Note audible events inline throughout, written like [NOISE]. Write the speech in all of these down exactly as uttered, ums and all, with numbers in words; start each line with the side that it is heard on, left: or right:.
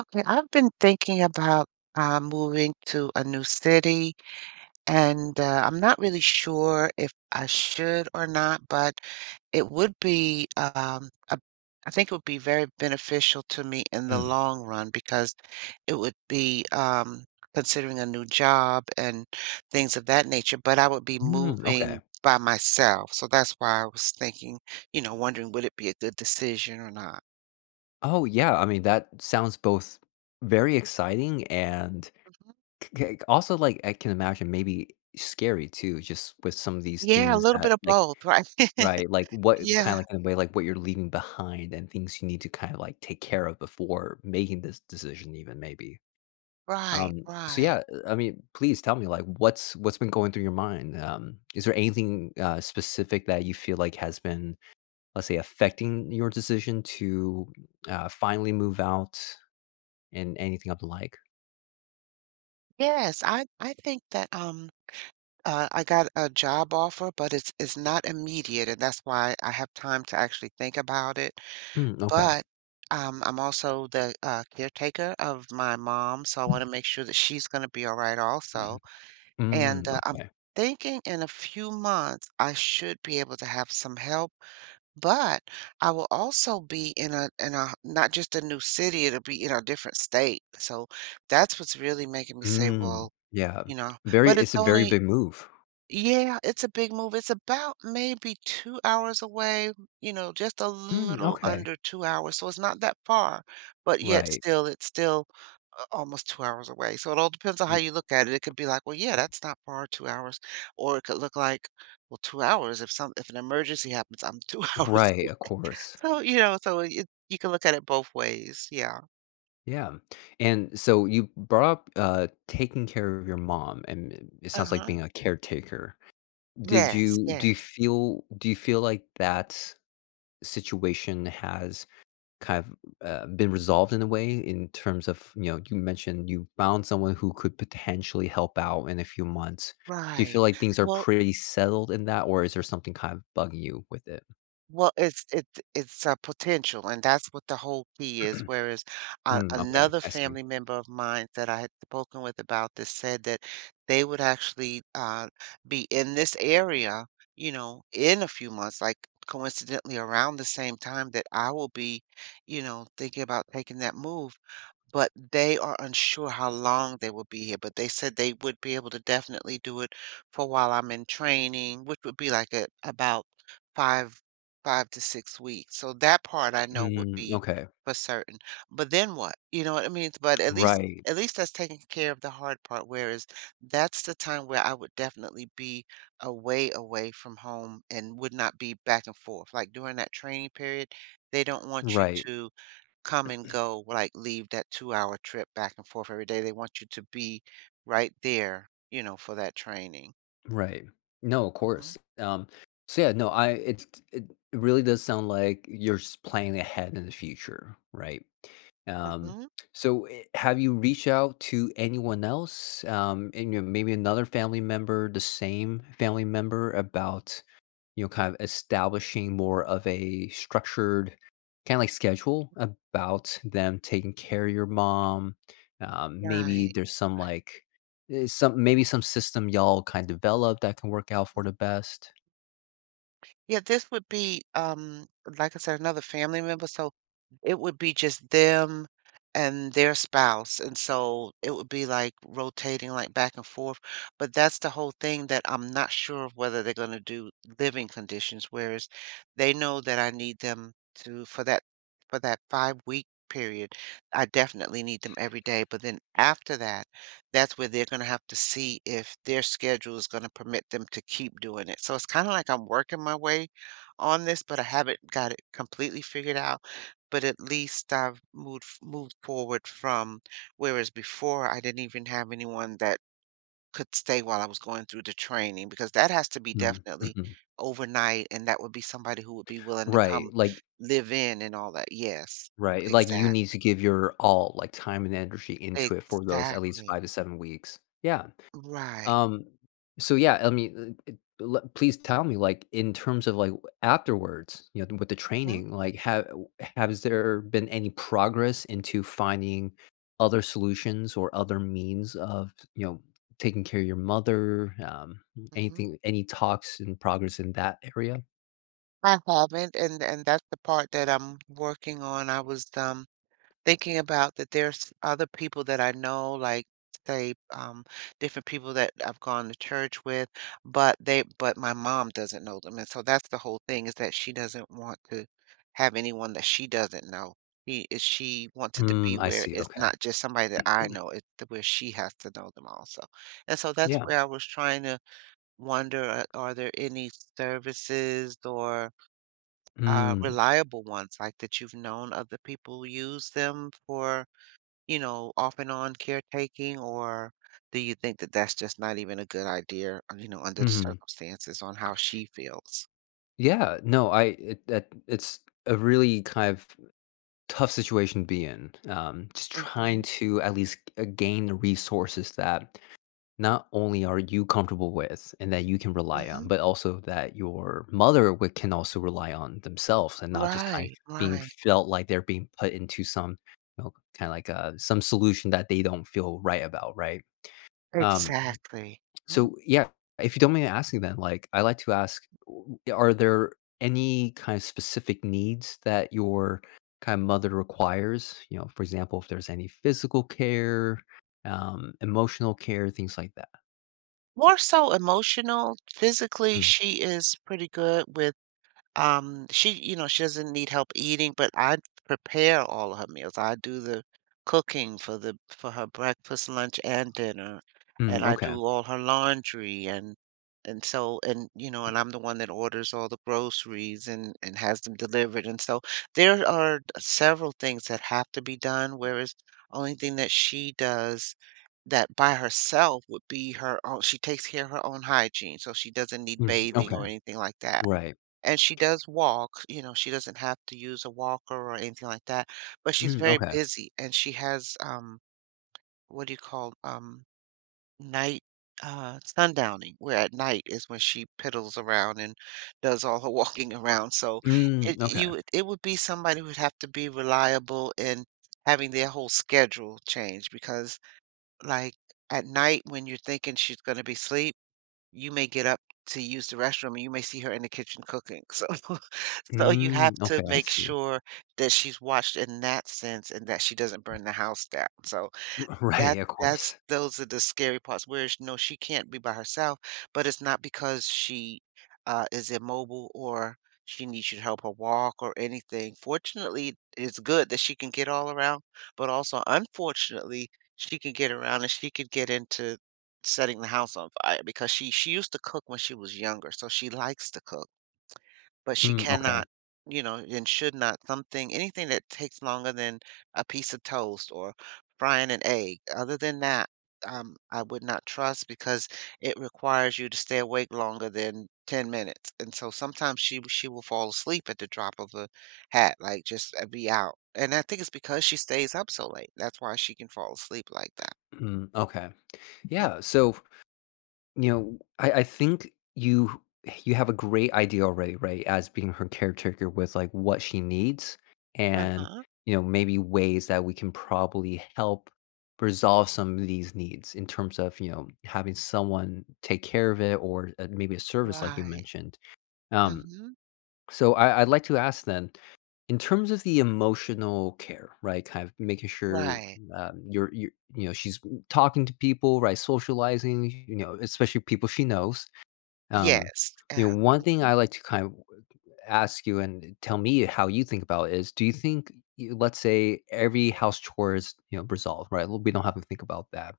right: Okay, I've been thinking about uh, moving to a new city, and uh, I'm not really sure if I should or not, but it would be, um, a, I think it would be very beneficial to me in the
left: Mm.
right: long run because it would be um, considering a new job and things of that nature, but I would be
left: Mm, okay.
right: moving by myself. So that's why I was thinking, you know, wondering would it be a good decision or not?
left: Oh, yeah, I mean, that sounds both very exciting and
right: Mhm.
left: c c also, like, I can imagine maybe scary too, just with some of these
right: Yeah, a
left: things
right: little
left: that,
right: bit of
left: like,
right: both, right?
left: right,
right: [LAUGHS]
left: like, what kinda
right: Yeah,
left: like, in a way, like, what you're leaving behind and things you need to kinda, like, take care of before making this decision even maybe.
right: right,
left: Um, so,
right: right.
left: yeah, uh, I mean, please tell me, like, what's what's been going through your mind? Um, is there anything, uh, specific that you feel like has been, let's say, affecting your decision to, uh, finally move out and anything of the like?
right: Yes, I I think that um uh, I got a job offer, but it's it's not immediate, and that's why I have time to actually think about it.
left: Mm, okay.
right: But um, I'm also the uh, caretaker of my mom, so I want to make sure that she's going to be all right also. And
left: Mm,
right: uh, I'm
left: okay.
right: thinking in a few months I should be able to have some help. But I will also be in a in a not just a new city, it'll be in a different state. So that's what's really making me say,
left: Mm,
right: well,
left: yeah.
right: you know,
left: Very
right: but it's
left: It's a very
right: only
left: big move.
right: yeah, it's a big move. It's about maybe two hours away, you know, just a
left: Mm,
right: little
left: okay.
right: under two hours. So it's not that far, but yet
left: Right.
right: still, it's still a- almost two hours away. So it all depends on how
left: R
right: you look at it. It could be like, well, yeah, that's not far, two hours, or it could look like, well, two hours if some if an emergency happens, I'm two [LAUGHS] hours
left: Right, of course.
right: so, you know, so it, you can look at it both ways. Yeah.
left: Yeah. And so you brought up, uh, taking care of your mom, and it it sounds like
right: Uh-huh.
left: being a caretaker. Did
right: Yes,
left: you do you
right: yes,
left: feel do you feel like that situation has kind of, uh, been resolved in a way in terms of, you know, you mentioned you found someone who could potentially help out in a few months. Do you
right: right.
left: feel like things are
right: Well,
left: pretty settled in that, or is there something kind of bugging you with it?
right: well, it's it's it's a potential, and that's what the whole key is.
left: [CLEARS THROAT]
right: Whereas uh,
left: Mm, okay,
right: another
left: I see.
right: family member of mine that I had spoken with about this said that they would actually uh, be in this area, you know, in a few months, like coincidentally around the same time that I will be, you know, thinking about taking that move. But they are unsure how long they will be here, but they said they would be able to definitely do it for while I'm in training, which would be like a about five, five to six weeks. So that part I know would
left: Mm,
right: be
left: okay.
right: for certain. But then what? You know what I mean? But at least
left: Right,
right: at least that's taking care of the hard part, whereas that's the time where I would definitely be away away from home and would not be back and forth. Like during that training period, they don't want you
left: right.
right: to come and go, like leave that two-hour trip back and forth every day. They want you to be right there, you know, for that training.
left: Right. No, of
right: Mhm,
left: course. Um, so yeah, no, I, it it really does sound like you're just planning ahead in the future, right? Um,
right: mhm.
left: so eh, have you reached out to anyone else, um, and you know, maybe another family member, the same family member about, you know, kind of establishing more of a structured kind of like schedule about them taking care of your mom. Um, maybe
right: Right,
left: there's some
right: right.
left: like, eh, some maybe some system y'all kind of develop that can work out for the best.
right: Yeah, this would be, um, like I said, another family member, so it would be just them and their spouse, and so it would be, like, rotating, like, back and forth, but that's the whole thing that I'm not sure of whether they're gonna do living conditions, whereas they know that I need them to for that for that five-week period, I definitely need them every day, but then after that, that's where they're gonna have to see if their schedule is gonna permit them to keep doing it, so it's kinda like I'm working my way on this, but I haven't got it completely figured out but at least I've moved moved forward from whereas before I didn't even have anyone that could stay while I was going through the training because that has to be
left: Mm,
right: definitely
left: mhm.
right: overnight and that would be somebody who would be willing to come
left: Right, like,
right: live in and all that. Yes.
left: right, like you
right: Exact.
left: need to give your all, like time and energy into it for those at least
right: Exactly.
left: five to seven weeks. Yeah.
right: Right.
left: Um, so yeah, I mean, uh, uh, le please tell me, like, in terms of, like, afterwards, you know, with the
right: hmm
left: training, like, have has there been any progress into finding other solutions or other means of, you know, taking care of your mother? Um,
right: hmm
left: anything, any talks and progress in that area?
right: I haven't, and and that's the part that I'm working on. I was um thinking about that there's other people that I know, like say um, different people that I've gone to church with, but they but my mom doesn't know them, and so that's the whole thing is that she doesn't want to have anyone that she doesn't know. She is she wants it to be
left: Mm, I
right: where
left: see,
right: it's
left: okay.
right: not just somebody that I know, it's to where she has to know them also. And so that's
left: Yeah.
right: where I was trying to wonder, uh, are there any services or uh,
left: Mm,
right: reliable ones like that you've known other people use them for? You know, off and on caretaking, or do you think that that's just not even a good idea, uh, you know, under the
left: mhm.
right: circumstances on how she feels?
left: Yeah, no, I it that it's a really kind of tough situation to be in. Um, just trying
right: Mhm,
left: to at least, uh, gain the resources that not only are you comfortable with and that you can rely on,
right: mhm.
left: but also that your mother would, can also rely on themselves and not just kind of
right: Right,
left: being
right: right.
left: felt like they're being put into some, you know, kind of like, uh, some solution that they don't feel right about, right? Um,
right: Exactly. Mhm.
left: so, yeah, if you don't mind me asking then, like, I like to ask, w are there any kind of specific needs that your kind of mother requires? You know, for example, if there's any physical care, um, emotional care, things like that.
right: More so emotional, physically,
left: Mm.
right: she is pretty good with. Um, she, you know, she doesn't need help eating, but I prepare all of her meals. I do the cooking for the for her breakfast, lunch, and dinner, and
left: Mm,
right: I
left: okay.
right: do all her laundry and and so and you know, and I'm the one that orders all the groceries and and has them delivered. And so there are several things that have to be done, whereas only thing that she does that by herself would be her own. She takes care of her own hygiene so she doesn't need
left: Mm,
right: bathing
left: okay.
right: or anything like that,
left: Right.
right: and she does walk, you know, she doesn't have to use a walker or anything like that, but she's
left: Mm,
right: very
left: okay.
right: busy and she has, um, what do you call, um, night, uh, sundowning, where at night is when she piddles around and does all her [LAUGHS] walking around. So
left: Mm,
right: it you
left: okay.
right: would- it would be somebody who'd have to be reliable in having their whole schedule change because like at night when you're thinking she's going to be asleep you may get up to use the restroom and you may see her in the kitchen cooking. So [LAUGHS] so you have
left: Mm,
right: to
left: okay, I
right: make
left: see.
right: sure that she's watched in that sense and that she doesn't burn the house down. So
left: [LAUGHS] right,
right: that's
left: of
right: that's
left: course.
right: those are the scary parts, whereas, no, she can't be by herself, but it's not because she, uh, is immobile or she needs you to help her walk or anything. Fortunately, it's good that she can get all around, but also, unfortunately, she can get around and she could get into setting the house on fire because she she used to cook when she was younger, so she likes to cook but she
left: Mm, okay.
right: cannot, you know, and should not something anything that takes longer than a piece of toast or frying an egg. Other than that, um, I would not trust because it requires you to stay awake longer than ten minutes. And so sometimes she she will fall asleep at the drop of a hat, like just uh, be out. And I think it's because she stays up so late. That's why she can fall asleep like that.
left: Mm, okay. Yeah,
right: Mhm.
left: so you know, I I think you, you have a great idea already, right, as being her caretaker with, like, what she needs and,
right: Uh-huh.
left: you know, maybe ways that we can probably help resolve some of these needs in terms of, you know, having someone take care of it or, uh, maybe a service like you
right: Right.
left: mentioned. Um
right: Mm-hmm.
left: so I, I'd like to ask then, in terms of the emotional care, right? Kind of making sure
right: Right.
left: um, you're, you're, you know, she's talking to people, right? Socializing, you know, especially people she knows. Um,
right: Yes.
left: you
right: Yeah.
left: know, one thing
right: Mm-hmm.
left: I like to kind of ask you and tell me how you think about it is, do you think, you- let's say, every house chore is, you know, resolved, right? Well, we don't have to think about that.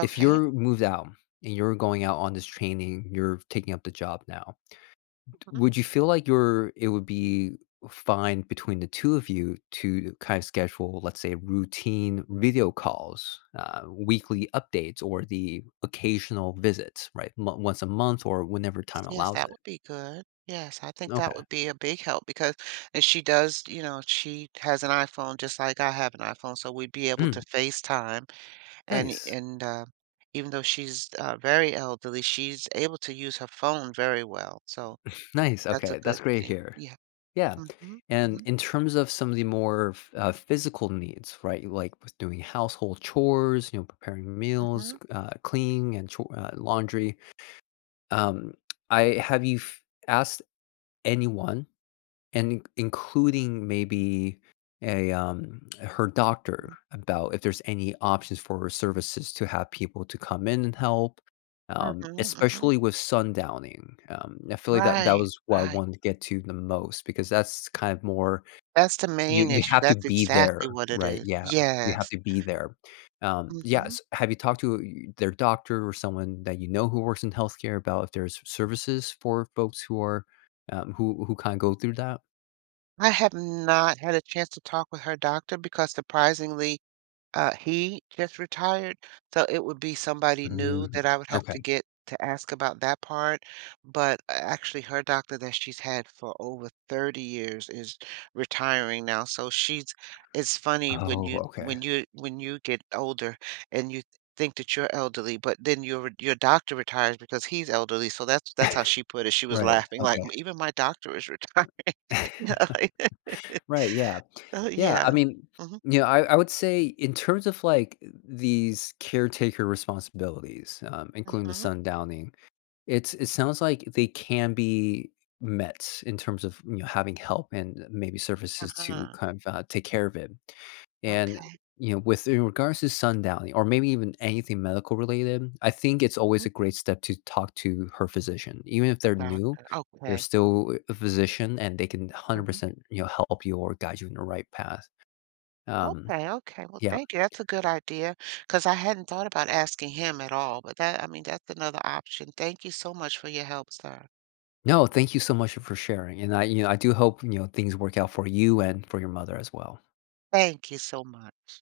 left: If you're moved out and you're going out on this training, you're taking up the job now,
right: Mhm.
left: would you feel like you're it would be fine between the two of you to kind of schedule, let's say, routine video calls, uh, weekly updates, or the occasional visits, right? Mo Once a month or whenever
right: Yes,
left: time
right: yes,
left: allows
right: that
left: it.
right: would be good. Yes, I think that
left: Okay.
right: would be a big help because and she does, you know, she has an iPhone just like I have an iPhone, so we'd be able to
left: Mm,
right: FaceTime and
left: nice.
right: and uh, even though she's uh, very elderly, she's able to use her phone very well. So
left: Nice,
right: that's a
left: okay,
right: good
left: that's great
right: thing.
left: here.
right: Yeah.
left: Yeah,
right: Mm-hmm.
left: and
right: Mm-hmm.
left: in terms of some of the more f uh, physical needs, right, like with doing household chores, you know, preparing meals,
right: Mm-hmm.
left: uh, cleaning and chore uh, laundry. Um, I have you f- asked anyone, and in- including maybe a, um, her doctor, about if there's any options for her services to have people to come in and help, um,
right: Mm-hmm. hmm
left: especially with sundowning. Um, I feel like that that
right: Right.
left: was what I
right: Right.
left: wanted to get to the most because that's kind of more
right: That's the
left: you
right: main
left: you
right: issue.
left: have to
right: That's
left: be
right: exactly
left: there,
right: what it
left: right?
right: is.
left: Yeah, you have
right: Yes.
left: to be there. Um,
right: Mm-hmm.
left: yes, have you talked to y their doctor or someone that you know who works in healthcare about if there's services for folks who are, um, who who kinda go through that?
right: I have not had a chance to talk with her doctor because surprisingly, uh, he just retired. So it would be somebody new
left: Mm,
right: that I would have to
left: okay.
right: get to ask about that part. But uh, actually, her doctor that she's had for over thirty years is retiring now. So she's, it's funny when
left: Oh,
right: you
left: okay.
right: when you when you get older and you think that you're elderly, but then your your doctor retires because he's elderly. So that's that's how she put it. She was
left: Right,
right: laughing like
left: okay.
right: even my doctor is retiring. [LAUGHS] You know,
left: [LAUGHS]
right: like,
left: Right, yeah.
right: oh,
left: Yeah,
right: yeah.
left: I mean,
right: Mhm,
left: you know, I I would say in terms of, like, these caretaker responsibilities, um, including the
right: mhm,
left: sundowning, It's it sounds like they can be met in terms of, you know, having help and maybe services to
right: uh-huh,
left: kind of, uh, take care of it, and,
right: okay.
left: you know, with in regards to sundowning or maybe even anything medical related, I think it's always
right: Mm,
left: a great step to talk to her physician. Even if
right: a
left: they're new,
right: doctor,
left: they're
right: okay, o
left: still a physician, and they can
right: mhm.
left: one hundred percent, you know, help you or guide you in the right path. Um,
right: Okay, okay, well,
left: yeah.
right: thank you, that's a good idea. Cause I hadn't thought about asking him at all, but that I mean, that's another option. Thank you so much for your help, sir.
left: No, thank you so much for sharing, and I, you know, I do hope, you know, things work out for you and for your mother as well.
right: Thank you so much.